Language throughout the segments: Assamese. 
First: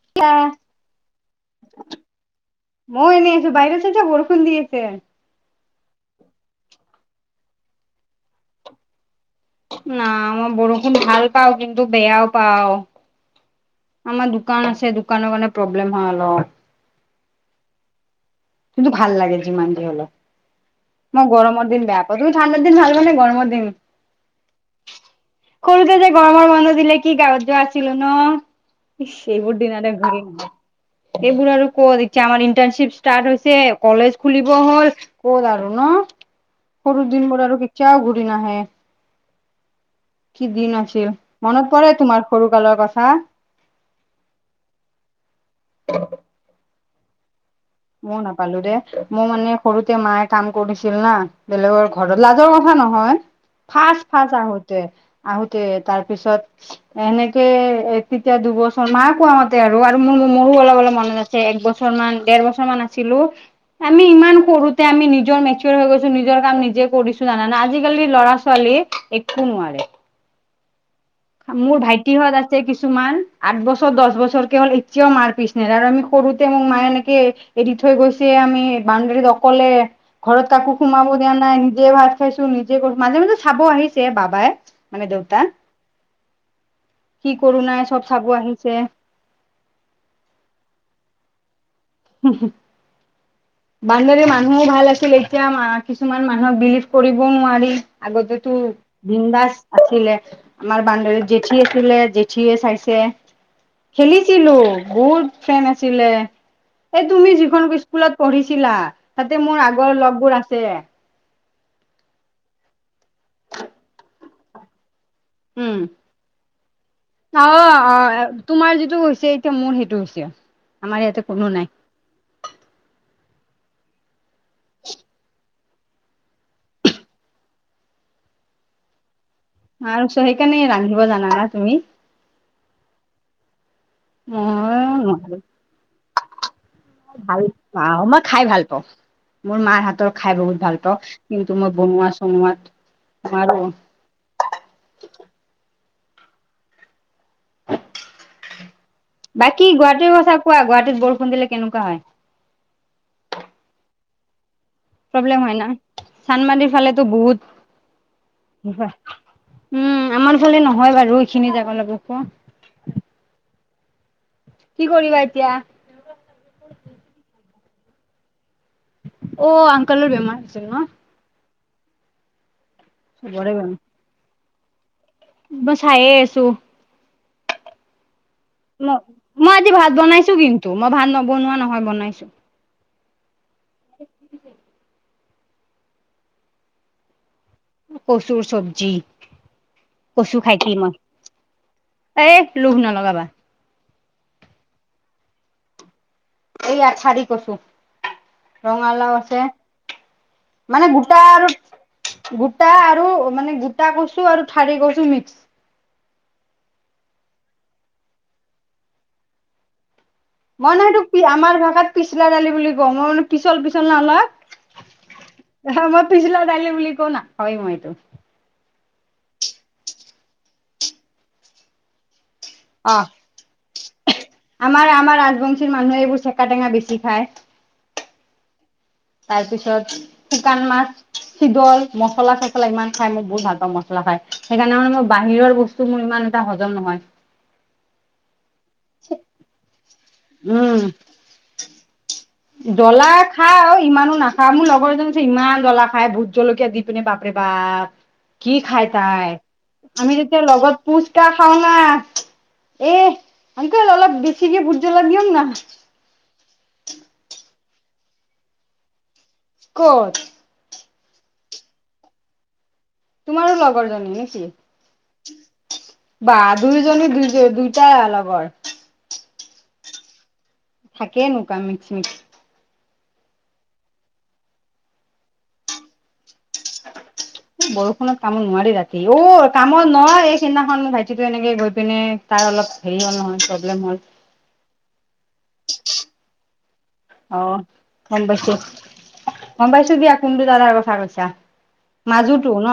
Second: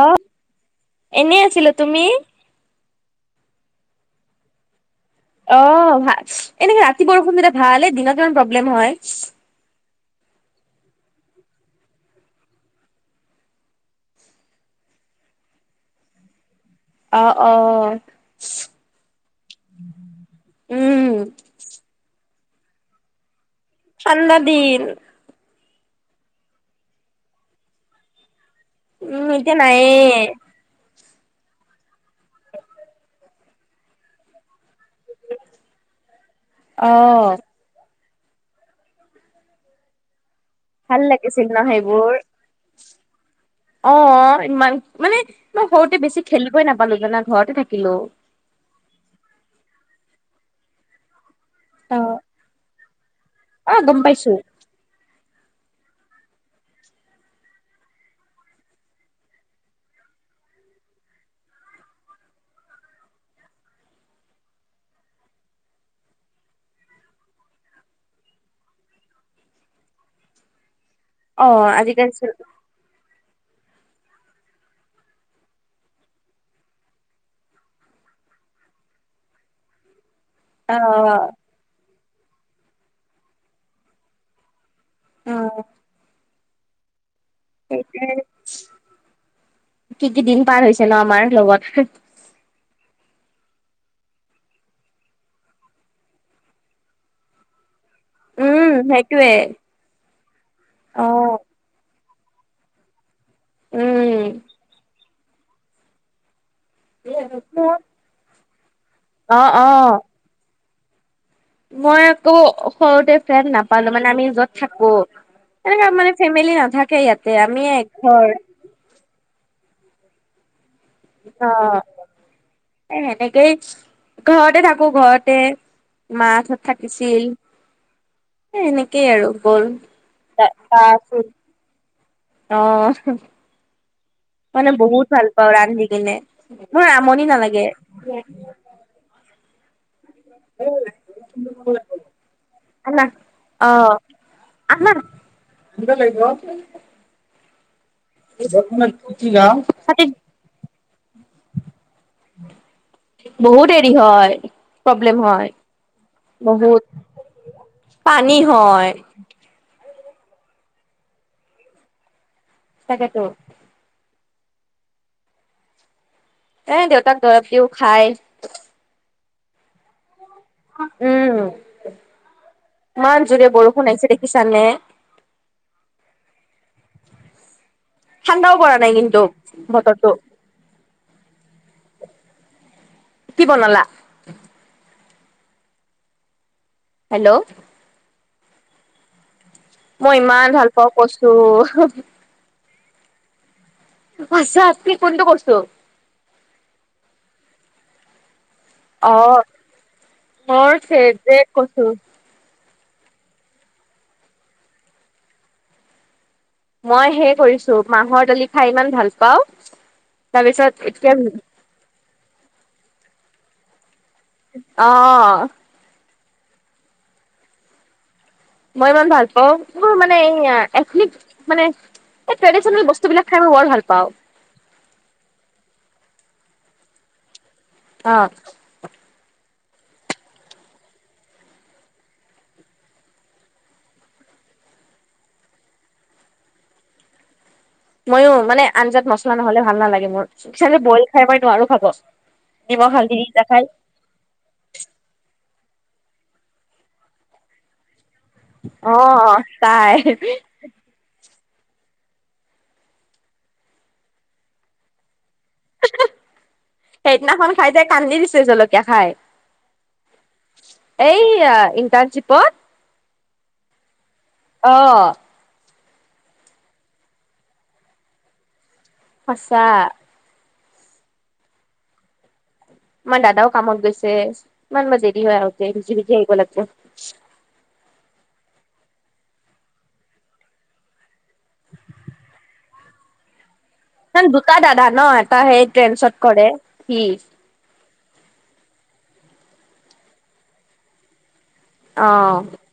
অ ময়ো এনেই আছিলো। তুমি? মই এনে আছো বাহিৰত চাইচা বৰষুণ দি আছে অ, ভাল এনেকে ৰাতি বৰষুণ যে ভাল এ দিনত ইমান প্ৰব্লেম হয়। না মই বৰষুণ ভাল পাওঁ কিন্তু বেয়াও পাওঁ। আমাৰ দোকান আছে, দোকানৰ মানে প্ৰব্লেম হয় অলপ। অ অ। কিন্তু ভাল লাগে যিমান দিন হলোঁ উম মই গৰমৰ দিন বেয়া অ তুমি ঠাণ্ডাৰ দিন ভাল‌পোৱা নে গৰমৰ দিন? ঠাণ্ডা দিন। সৰুতে যে গৰমৰ বন্ধ দিলে কি গাঁৱত যোৱা আছিলো ন? ইচ্ উম সেইবোৰ এতিয়া দিন আৰু নাইয়ে ঘূৰি নাহে এইবোৰ আৰু ক'ত এতিয়া আমাৰ ইণ্টাৰশ্বিপ ষ্টাৰ্ট হৈছে কলেজ খুলিব হ'ল ক'ত আৰু ন সৰু দিন অ' বোৰ আৰু কেতিয়াও ঘূৰি নাহে কি দিন ভাল আছিল, লাগিছিল ন মনত পৰে সেইবোৰ তোমাৰ সৰু কালৰ কথা? অ ইমান মানে মই সৰুতে বেছি খেলিবই নাপালো জানা ঘৰতে থাকিলো। ময়ো নাপালো দেই মোৰ মানে সৰুতে মায়ে কাম কৰিছিল না। বেলেগৰ অ' ঘৰত লাজৰ কথা নহয় অ' ফাচ গম ফাচ পাইছো আহো তে আহোতে তাৰ পিছত, এনেকে এ, তেতিয়া দুবছৰ মাই কোৱা মতে আৰু আৰু মো মো মোৰো অলপ অলপ মন আছ ছে এক বছৰ মান দেৰ বছৰ মান আছিলোঁ। আমি ইমান সৰুতে আমি নিজৰ মেচোৱৰ হৈ গৈছো নিজৰ কাম নিজে কৰিছো জানানা আজিকালি ল'ৰা ছোৱালী, একো নোৱাৰে। অ' মোৰ আজিকালি চোন ভাইটিহঁত আছে কিছুমান আঠ বছৰ দহ বছৰ কে হ'ল এতিয়াও মাৰ পিছ নেৰে আৰু আমি সৰুতে মোক মায়ে এনেকে এৰি থৈ গৈছে আমি বাউণ্ডেৰীত অকলে ঘৰত কাকো সোমাব অ' দিয়া নাই নিজে ভাত খাইছো নিজে কৰিছো মাজে মাজে চাব আহিছে বাবাই। মানে দেউতা। অ' কি কৰো নাই সেইটোৱে চব চাব আহিছে। কি কি দিন পাৰ হৈছে ন আমাৰ লগত হু হু বাউণ্ডেৰী মানুহো ভাল আছিল এতিয়া কিছুমান মানুহক বিলিভ কৰিবও নোৱাৰি। আগতেতো উম সেইটোৱে বিন্দাছ আছিলে আমাৰ বাউণ্ডেৰী অ' যি টি আছিলে জেঠিয়ে চাইছে উম খেলিছিলো বহুত, ফ্ৰেন আছিলে এই তুমি যিখন মোৰ স্কুলত পঢ়িছিলা। তাতে অ', মোৰ আগৰ অ', লগবোৰ আছে মই আকৌ সৰুতে ফ্ৰেণ্ড নাপালো মানে আমি যত থাকো উম এনেকে মানে ফেমিলি নাথাকে ইয়াতে অ আমিয়ে এক অ ঘৰ তোমাৰ যিটো হৈছে এতিয়া মোৰ সেইটো হৈছে। আমাৰ ইয়াতে কোনো অ নাই সেনেকেই ঘৰতে থাকো ঘৰতে মা থত থাকিছিল এ এনেকেই আৰু গ'ল আৰু চ তা সেইকাৰণে ৰান্ধিব জানানা তুমি আছিল অ মানে মই বহুত ভাল নোৱাৰো পাও ৰান্ধি কিনে মোৰ আমনি ভাল নালাগে। পাওঁ মই খাই ভাল পাওঁ। মোৰ মাৰ হাতৰ খাই বহুত ভাল পাওঁ কিন্তু মই বনোৱা চনোৱাত নোৱাৰোঁ আমাৰ দুটা লাগিব। বাকী গুৱাহাটীৰ কথা কোৱা গুৱাহাটীত বৰষুণ দিলে কেনেকুৱা হয় [unintelligible] বহুত দেৰি হয় প্ৰব্লেম হয় ন চান্দমাৰীৰ বহুত ফালেতো পানী বহুত হয় উম আমাৰ ফালে নহয় বাৰু এইখিনি যাব [unintelligible] তাকেতো কি কৰিবা এতিয়া? এ দেউতাক দৰৱ দিও খাই। অ আংকলৰ বেমাৰ হৈছিল ন? উম ইমান জোৰে চবৰে বৰষুণ আহিছে দেখিছানে? বই চায়ে আছো ঠাণ্ডাও পৰা ম নাই কিন্তু মই আজি ভাত বতৰটো বনাইছো কিন্তু মই ভাত নবনোৱা নহয় বনাইছো। কি বনালা? হেল্ল'! কচুৰ চব্জি। মই কচু ইমান ভাল খাইছি পাওঁ মই কচু হু। এ লোভ নলগাবা। আছা আছি ফোনটো কৰছো। এইয়াঠাৰি কছো। অ ৰঙালাও আছে মোৰ মানে গোটা ফেভৰেট আৰু কচু গোটা আৰু মানে গোটা কচু আৰু থাৰি কচু মিক্স মই সেই কৰিছো, মাহৰ দালি খাই ইমান ভাল পাওঁ তাৰপিছত মই নহয় এই এতিয়া তোক আমাৰ ভাষাত পিছলা দালি বুলি কও, মই মানো পিছল - পিছল নহলয়। অ। অহ মই পিছলা দালি বুলি কও নাখাওৱে মই এইটো। মই ইমান ভাল পাওঁ, মোৰ মানে এয়া একলিট মানে এই ট্ৰেডিচনেল অ বস্তুবিলাক খাই বৰ ভাল পাওঁ। আমাৰ আমাৰ ৰাজবংশীৰ মানুহে এইবোৰ চেকা টেঙা বেছি খায়। অ। তাৰপিছত শুকান মাছ শিডল, মছলা- চচলা ইমান খাই মই বহুত ভাল পাওঁ মছলা খাই সেইকাৰণে মানে মই বাহিৰৰ বস টো মোৰ ইমান এটা হজম নহয়। মইয়ো মানে আঞ্জাত মছলা নহ'লে ভাল নালাগে মোৰ, উম চিলৰি বইল খাই মই নোৱাৰো খাব। নিমখ জ্বলা হালধি দি যে খাই খাওঁ ইমানো না খা মোৰ লগৰ এজনী আছে ইমান জ্বলা খাই ভোট জলকীয়া দি পিনে বাপৰে বাপ! কি খাই অ তাই, তাই আমি যেতিয়া লগত ফুচকা খাওঁ না, এ আংকুল অলপ বেছি যে ভুটজলক দিয়ক না? হা হা, সেইদিনাখন খাই যে কান্দি দিছে জলকীয়া খাই। ক'ত? এই আ ইণ্টাৰ্ণশ্বিপত। তোমাৰো লগৰজনী নেকি? অ বা দুইজনী দুই দুইটাই লগৰ। সঁচা। থাকে এনেকুৱা মিক্স - মিক্স। আমাৰ দাদাও কামত গৈছে, ইমান বা দেৰি হয় আহোতে বুজি - বুজি আহিব লাগিব। বৰষুণত কামত নোৱাৰি ৰাতি, অ কামত নয় এই সিদিনাখন ভাইটিটো এনেকে গৈ পিনে তাৰ অলপ হেৰি হ'ল নহয় প্ৰব্লেম হ'ল। ইমান দুটা দাদা ন, এটা সেই ট্ৰেনছত কৰে সি অ গম পাইছো, গম পাইছো দিয়া কোনটো দাদাৰ কথা কৈছা। অ মাজোটো ন?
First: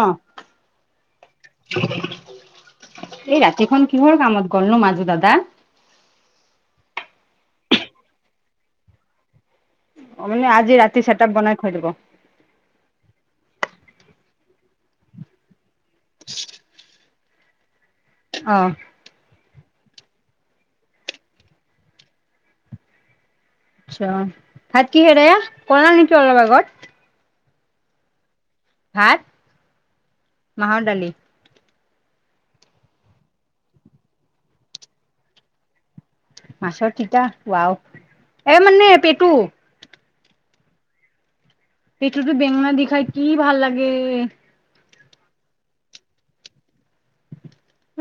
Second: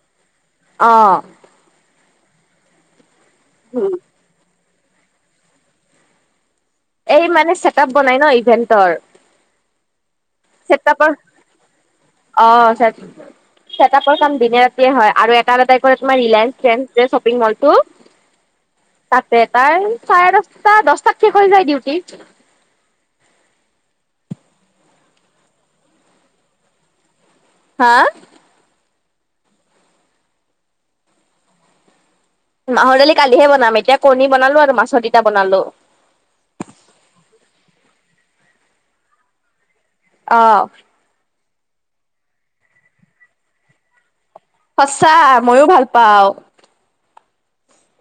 অ এই ৰাতিখন কিহৰ কামত গ'ল নো মাজু দাদা? এই মানে ছেট আপ বনাই ন ইভেণ্টৰ। অ মানে আজি ৰাতি চেতাপ বনাই থৈ দিব। অ চেট - চেটআপৰ কাম দিনে ৰাতিয়ে হয় আৰু এটা দাদাই কৰে তোমাৰ ৰিলায়েঞ্চ ফ্ৰেন যে শ্বপিং মলটো অ। তাতে তাই চাৰে দশটা দচটাত শেষ হৈ যায় ডিউটি। আঁচ্ছা, ভাত কি হেৰায়া কলা নেকি অলপ আগত? হা? ভাত মাহৰ ডালি। মাহৰ দালি কালিহে বনাম এতিয়া কণী বনালো আৰু মাছৰ তিটা বনালো। মাছৰ তিতা ওৱাও, এ মানে পেটু অ', সেইটোত বেঙনা দি খাই কি ভাল লাগে। সঁচা মইয়ো ভাল পাও।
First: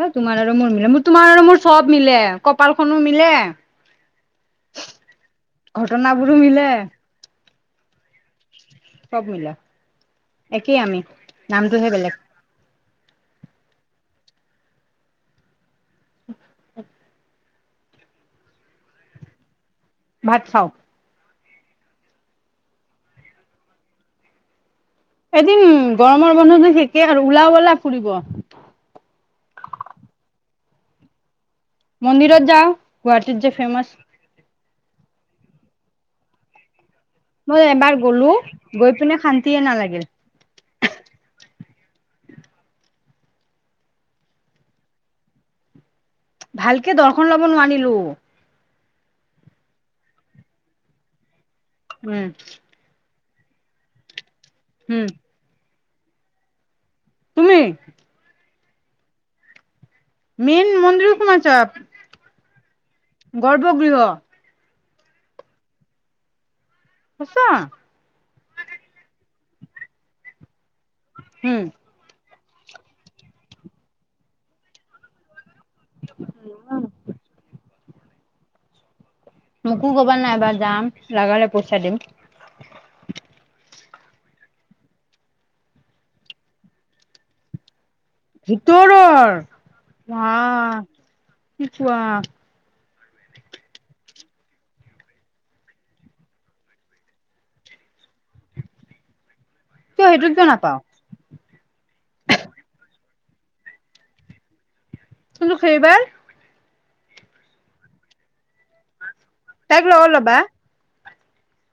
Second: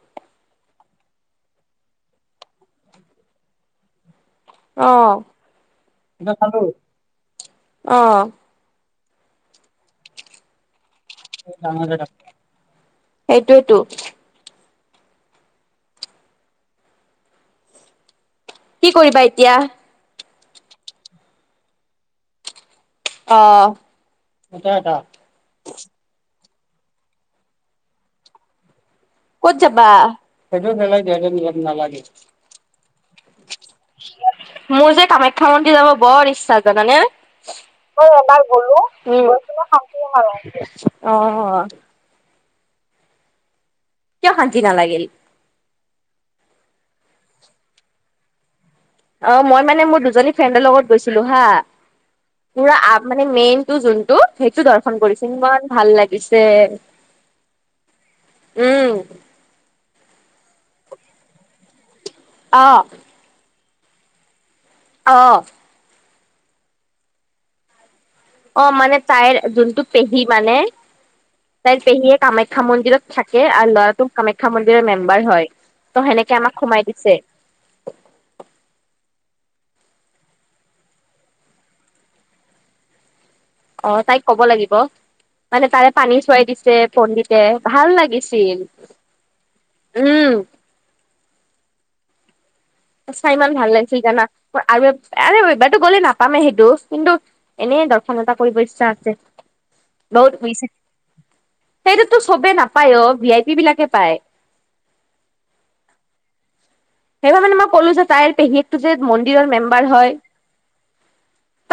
অ, তোমাৰ আৰু মোৰ মিলে মোৰ-তোমাৰ আৰু মোৰ চব মিলে কপালখনো মিলে। অ', ঘটনাবোৰো মিলে অ', সব মিলা একেই আমি। নামটোহে বেলেগ সেইটোয়েতো। কি কৰিবা এতিয়া? ভাত খাও। অ, সেইটোৱেতো। এদিন গৰমৰ বন্ধটো সেকে আৰু ওলাও বলা ফুৰিব। ক'ত যাবা? মন্দিৰত যাও গুৱাহাটীত যে ফেমছ। মোৰ যে কামাখ্যা মন্দিৰ যাব বৰ ইচ্ছা জানানে? মই মই গ'লো এবাৰ গলো গৈ শান্তিয়ে পিনে নালাগিল শান্তি আৰু অ, কিয় শান্তি নালাগিল। ভালকে দৰ্শন লব নোৱাৰিলো। অ, মই মানে মোৰ দুজনী ফ্ৰেণ্ডৰ লগত গৈছিলো হা। কোনে? পুৰা আ মানে মেইন টো যোনতটো সেইটো দৰ্শন উম কৰিছে ইমান ভাল লাগিছে। তুমি? উম, মেইন মন্দিৰ সোমাইছা? অ', গৰ্ভগৃহ। অ', সচা অ, মানে তাইৰ যোনটো পেহী মানে উম তাইৰ পেহীয়েক কামাখ্যা মন্দিৰত থাকে আৰু ল'ৰাটো কামাখ্যা মন্দিৰৰ মেম্বাৰ হয়। ত সেনেকে আমাক সোমাই দিছে। মোকো ক'বা নাইবাৰ যাম লগালে পইচা দিম। অ, তাইক কব লাগিব মানে তাৰে পানী চোৱাই দিছে পণ্ডিতে ভাল লাগিছে। ভিতৰৰ বা কি কোৱা? চাই ইমান ভাল লাগিছিল জানা আৰু এইবাৰো গলে নাপামেই সেইটো কিন্তু এনেই দৰ্শন এতটা কৰিব ইচ্ছা আছে। কিয় সেইটোত বহুত কিয় হৈছে নাপাও সেইটোতো চবে নাপায় অ, ভি আই পি বিলাকে পায়। কিন্তু সেইবাৰ সেইবাবে মানে মই ক'লো যে তাইৰ পেহীয়েকটো যে মন্দিৰৰ তাইক মেম্বাৰ লগত হয়। ল'বা।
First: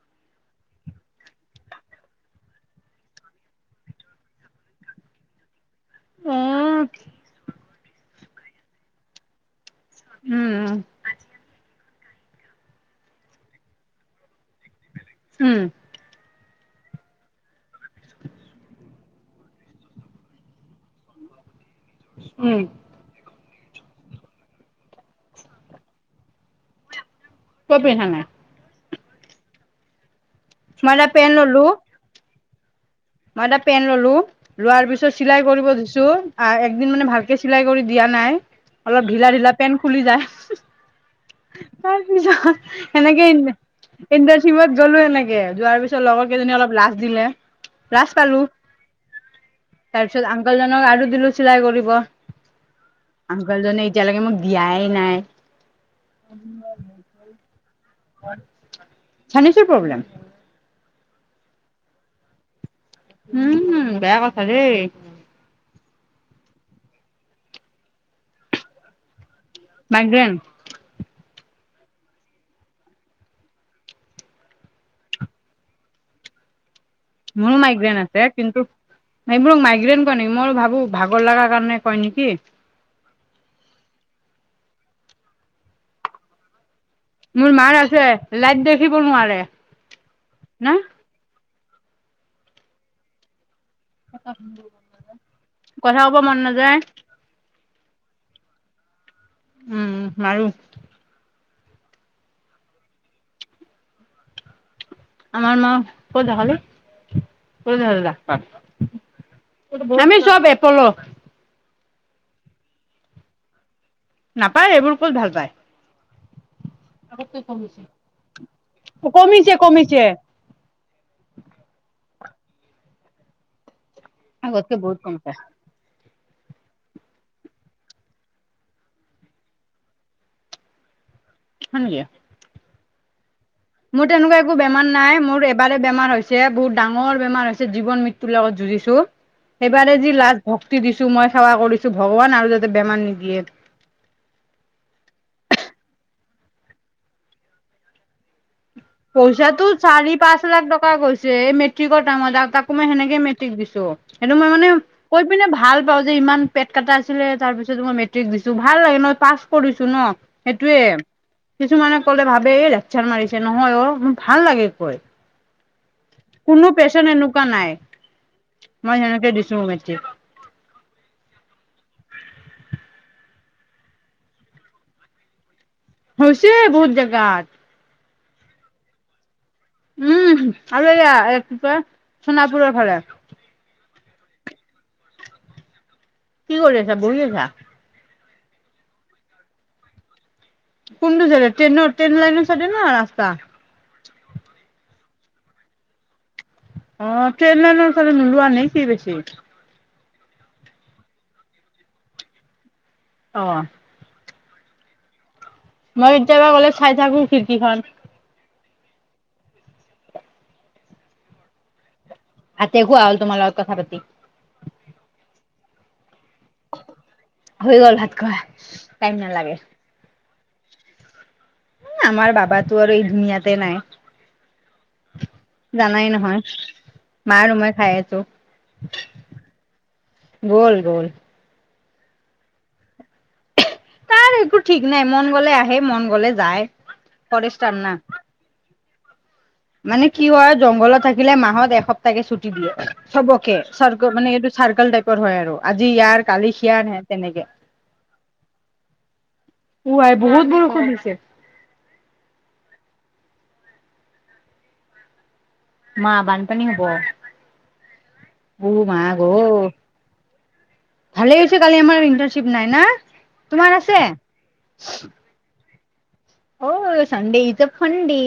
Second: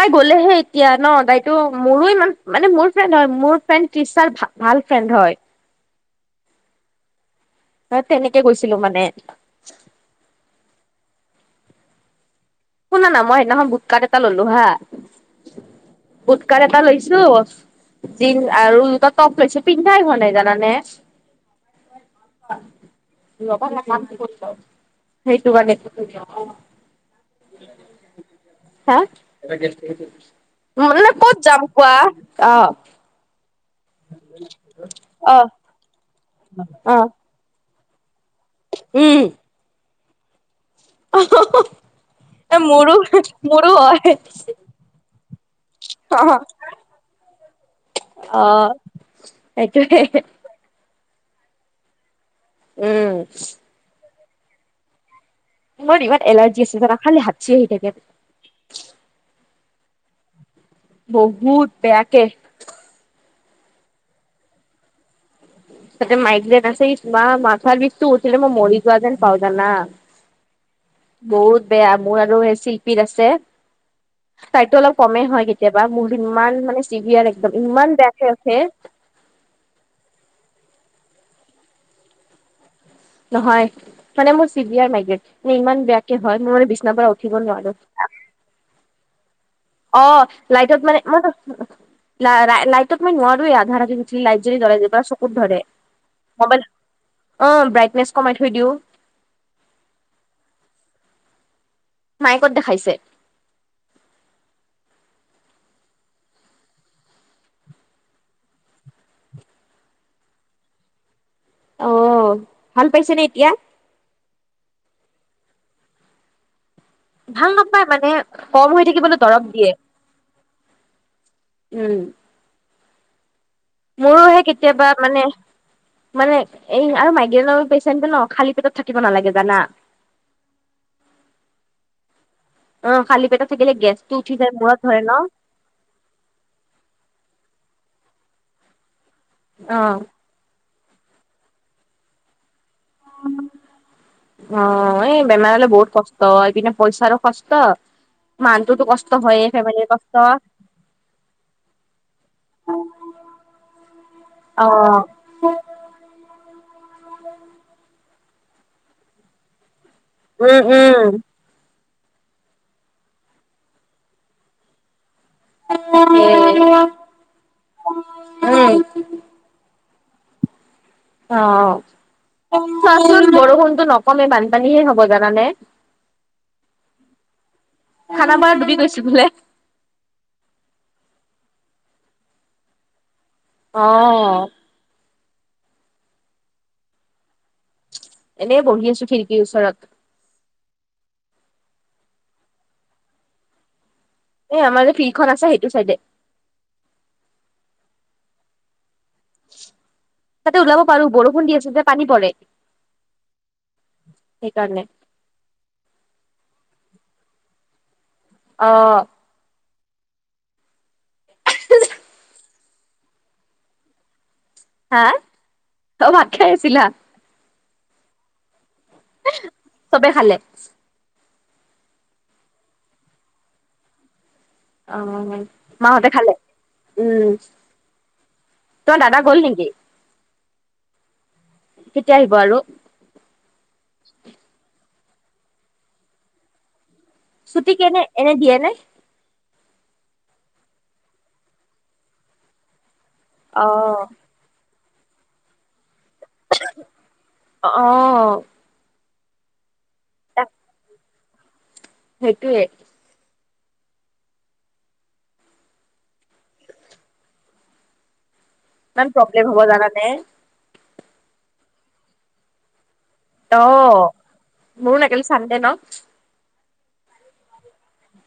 তাই গ'লেহে এতিয়া ন তাইতো মোৰো ইমান মানে মোৰ ফ্ৰেণ্ড হয় মোৰ ফ্ৰেণ্ড তিচাৰ ভা ভাল ফ্ৰেণ্ড হয়। অ', অ, তেনেকে গৈছিলো মানে। উম, শুনা না মই সেইদিনাখন বুট কাৰ্ড এটা ললো হা। উম বুট কাৰ্ড এটা লৈছো। জিন আৰু দুটা টপ লৈছো পিন্ধাই হোৱা নাই জানানে। হয় উম [unintelligible] [unintelligible] সেইটো মানে কিয় পিন্ধা নাই? হা মই এটা মানে পেন ক'ত যাম ললো কোৱা? অ, মই এটা পেনট ললো লোৱাৰ পিছত অ চিলাই কৰিব ধুছো একদিন অ মানে ভাল চিলাই কৰি দিয়া নাই অলপ ঢিলা ঢিলা পেন খুলি যায়। অ হ তাৰপিছত এনেকেই ইনে মোৰো হয় কেন্দাৰ চিমত গ'লো এনেকে যোৱাৰ পিছত লগৰ কেইজনী অ অলপ লাজ দিলে। লাজ পালো সেইটোয়ে তাৰপিছত আ- কলজনক আৰু দিলো চিলাই কৰিব, উম আংকলজনে এতিয়ালৈকে মোক দিয়াই নাই। মোৰ দিভাত এলাৰ্জ আ জানো খাল হাচি আহি থাকে। চানিছৰ প্ৰব্লেম বহুত বেয়াকে উম বেয়া কথা দেই। তাতে মাইগ্ৰেন আছে মা মাথাৰ বিষটো উঠিলে মই মৰি যোৱা যেন পাওঁ জানা। মাইগ্ৰেন বহুত বেয়া মোৰ আৰু সেই শিল্পীৰ আছে। তাইটো অলপ কমেই হয় কেতিয়াবা মোৰ ইমান মানে চিৰিয়াৰ একদম ইমান আছে বেয়াকে উঠে। কিন্তু এইবোৰ মাইগ্ৰেন কয় নেকি মই ভাবো ভাগৰ লগা কাৰণে কয় নেকি? নহয় মানে মোৰ চি বি আৰ মাইগ্ৰেট মানে ইমান বেয়াকে হয় মোৰ মানে বিছনা পৰা উ- মোৰ মাৰ আছে লাইট দেখিব নোৱাৰে। অ না লাইটত মানে মইত লাইটত মই নোৱাৰোৱে আধা ৰাতি লাইট যদি জ্বলাই দি পা চকুত, কথা ক'ব মন ম'বাইল, নাযায় অ বাইটনেচ কমাই থৈ দিওঁ। উম মাৰো। মায় ক'ত দেখাইছে? আমাৰ মা, ক'ত দেখালি? [unintelligible] আমি চব এপল অ ভাল পাইছে নে এতিয়া? নাপায়, এইবোৰ ক'ত ভাল পায়। ভাল নাপায় মানে কম হৈ থাকিবলৈ দৰৱ কমিছে দিয়ে। কমিছে উম। মোৰোহে আগতকে কেতিয়াবা বহুত মানে কমিছে মানে এই আৰু মাইগ্ৰেইনৰ পেচেণ্টটো ন খালী পেটত থাকিব নালাগে জানা। [inaudible] হয় নেকি? অ খালি পেটত থাকিলে গেছটো উঠি যায় মূৰত ধৰে ন। বাৰে বেমাৰ হৈছে বহুত ডাঙৰ বেমাৰ হৈছে জীৱন মৃত্যু লগত যুঁজিছো। সেইবাৰে অ'। যি লাষ্ট ভক্তি দিছো মই সেৱা কৰিছো ভগৱান আৰু যাতে বেমাৰ নিদিয়ে। অ এ বেমাৰ হলে বহুত কষ্ট এইপিনে পইচাৰো খষ্ট মানু্হটোটো কষ্ট পইচাটো চাৰি পাঁচ লাখ টকা গৈছে এই মেট্ৰিকৰ টাইমত আৰু তাকো মই সেনেকে মেট্ৰিক দিছোঁ। সেইটো মই মানে অ'। কৈ পিনে ভাল পাও যে ইমান পেট কটা আছিলে তাৰ পিছত মই মেট্ৰিক দিছো ভাল লাগে ন পাছ কৰিছো ন। উম, সেইটোয়ে উম, কিছুমানে কলে ভাবে এই লেকচাৰ মাৰিছে নহয় অ মোৰ ভাল লাগে কৈ। কোনো পেচেন এনেকুৱা নাই উম, মই যেনেকে দিছোঁ মেট্ৰিক। অ চোৱাচোন বৰষুণতো নকমেই বানপানী হে হব জানানে। হৈছে বহুত জেগাত। খানা পাৰা দুুবি গৈছে বোলে। উম আৰু এইয়া কি কয় সোণাপুৰৰ ফালে। অ। কি কৰি আছা, বহি আছা? এনেই বহি আছো খিৰিকীৰ ওচৰত। কোনটো জেগাত ট্ৰেন লাইনৰ চাইদে না ৰাস্তা? এ আমাৰ যে ফিল্ড খন আছে সেইটো চাইডে। অ' ট্ৰেন লাইনৰ ফালে নোলোৱা নেকি বেছি? তাতে ওলাব পাৰো বৰষুণ দি আছে যে পানী পৰে। অ'। সেইকাৰণে। মই কেতিয়াবা গলে চাই থাকো খিৰকিখন। অ'। ভাতে খোৱা হল তোমাৰ লগত কথা পাতি। হা ও ভাত খাই আছিলা? হৈ গ'ল ভাত খোৱা টাইম নালাগে। চবে খালে? এ আমাৰ বাবাটো আৰু এই দুনীয়াতে নাই। অ' মা জানাই হতে খালে নহয় উম। মা আৰু মই খাই আছো তোমাৰ দাদা গ'ল নেকি? গল-গল। কেতিয়া আহিব আৰু? তাৰ একো ঠিক নাই মন গলে আহে মন গলে যায়। চুতি ফৰেষ্টাৰ না কেনে এনে দিয়ে নে? মানে কি হয় জংঘলত থাকিলে মাহত একসপ্তাহকে ছুটি দিয়ে। চবকে অ চাৰ্কল মানে এইটো চাৰ্কল টাইপৰ হয় আৰু আজি ইয়াৰ কালি হিয়াৰ [unintelligible] তেনেকে। অ ও ৱাই বহুত বৰষুণ দিছে। সেইটোৱে। মা বানপানী হব, ও মা। [unintelligible] তানে ভালেই হৈছে কালি আমাৰ ইন্টাৰ্নছিপ নাই না। অ' তোমাৰ আছে [unintelligible] কালি চানদে ন? অ' চানদে ইজ আ ফাঁদে।